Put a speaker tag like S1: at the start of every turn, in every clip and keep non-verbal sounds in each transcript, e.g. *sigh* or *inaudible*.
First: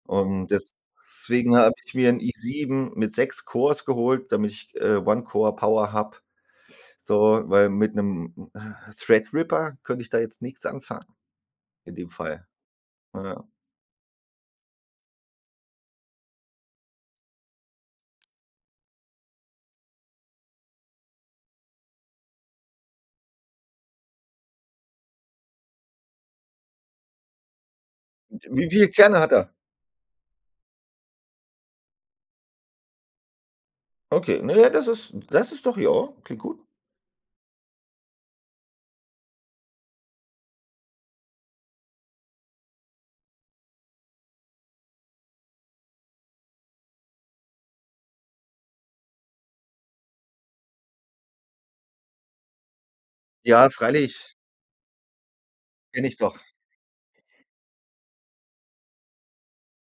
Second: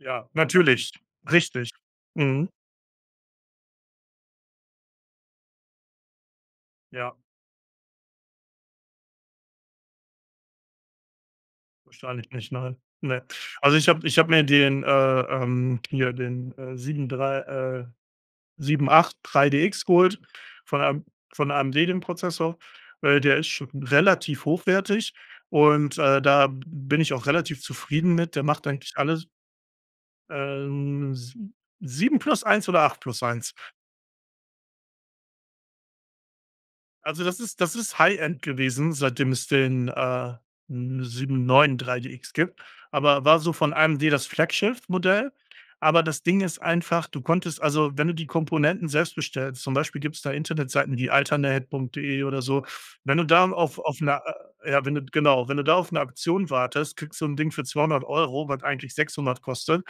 S1: Ja,
S2: Und
S1: natürlich.
S2: deswegen
S1: Richtig.
S2: habe ich mir 'n
S1: Mhm.
S2: i7 mit 6 Cores geholt, damit ich, äh, One-Core-Power habe,
S1: Ja.
S2: so, weil mit 'nem, äh, Threadripper könnte ich da jetzt nix anfangen in dem
S1: Wahrscheinlich
S2: Fall.
S1: nicht, nein. Ne.
S2: Na ja.
S1: Also, ich habe ich habe mir den, äh, ähm hier den, äh, 7 3, äh, 783DX geholt von AM von AMD den Prozessor, weil der ist schon relativ hochwertig und, äh, da b bin ich auch relativ zufrieden mit. Der
S2: Hm,
S1: macht
S2: wie viele
S1: eigentlich
S2: Kerne
S1: alles.
S2: hat er?
S1: Ähm, si 7 plus 1 oder 8 plus 1.
S2: Okay, na ja, das ist das ist doch ja, klingt gut.
S1: Also, das ist das ist High-End gewesen, seitdem es den, äh, n 793DX gibt, aber war so von AMD das Flaggschiff-Modell. Aber das Ding ist einfach, du konntest also, wenn du die Komponenten selbst bestellst, zum Beispiel gibt's da Internetseiten wie alternate.de oder so. Wenn du da
S2: Ja,
S1: auf auf 'ner,
S2: freilich.
S1: äh ja, wenn du genau, wenn du da auf 'ne
S2: Kenne ich doch.
S1: Aktion wartest, kriegst du so 'n Ding für 200 €, was eigentlich 600 kostet,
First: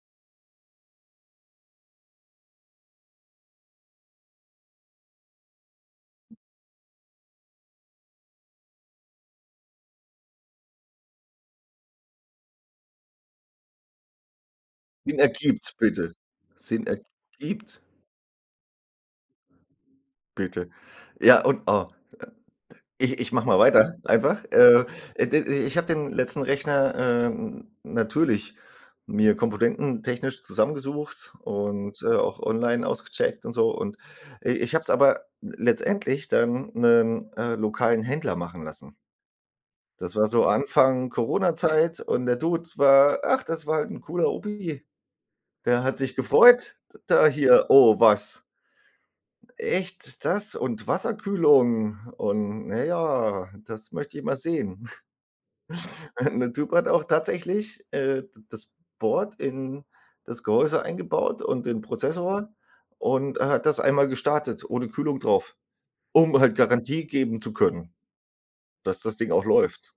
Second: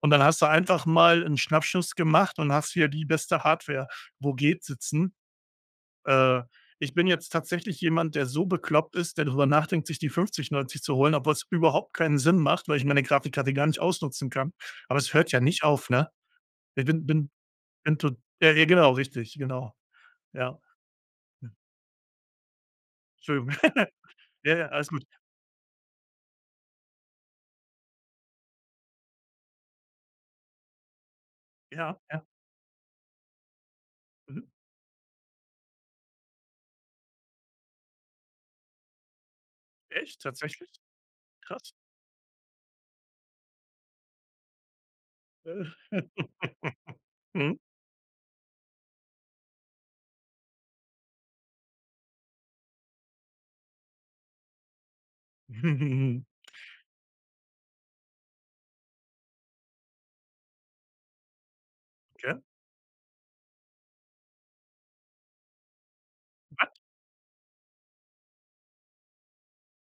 S1: und dann hast du einfach mal 'n Schnappschuss gemacht und hast hier die beste Hardware, wo geht, sitzen. Äh, ich bin jetzt tatsächlich jemand, der so bekloppt ist, der drüber nachdenkt, sich die 5090 zu holen, obwohl's überhaupt keinen Sinn macht, weil ich meine Grafikkarte gar nicht ausnutzen kann, aber es
S2: Sinn
S1: hört ja nicht
S2: ergibt,
S1: auf, ne?
S2: bitte.
S1: I
S2: Sinn
S1: bin bin
S2: ergibt?
S1: bin to ja, ja, genau, richtig, genau. Ja.
S2: Bitte. Ja,
S1: *unintelligible*
S2: und, oh, ich ich mache
S1: Entschuldigung.
S2: mal
S1: *chuckles*
S2: weiter einfach.
S1: Ja, ja,
S2: Äh,
S1: alles gut.
S2: äh, d i ich habe den letzten Rechner, ähm, natürlich mir komponententechnisch zusammengesucht
S1: Ja,
S2: und, äh,
S1: ja.
S2: auch online ausgecheckt und so und,
S1: Mhm.
S2: äh, ich habe es aber letztendlich dann 'nen, äh, lokalen Händler machen lassen. Das
S1: Echt?
S2: war so
S1: Tatsächlich?
S2: Anfang
S1: Krass.
S2: Corona-Zeit und der Dude war ach, das war 'n cooler Opi, der hat sich gefreut d
S1: *chuckles*
S2: da
S1: Mhm.
S2: hier: „Oh, was?“ „Echt, das und Wasserkühlung und na ja, das möchte ich mal sehen.“ *snorts*
S1: *chuckles*
S2: *chuckles* Der Typ hat auch tatsächlich, äh, d das Board in das Gehäuse eingebaut und den
S1: Okay.
S2: Prozessor und er hat das einmal gestartet ohne Kühlung drauf, um halt
S1: Was?
S2: Garantie geben zu können, dass das Ding auch läuft.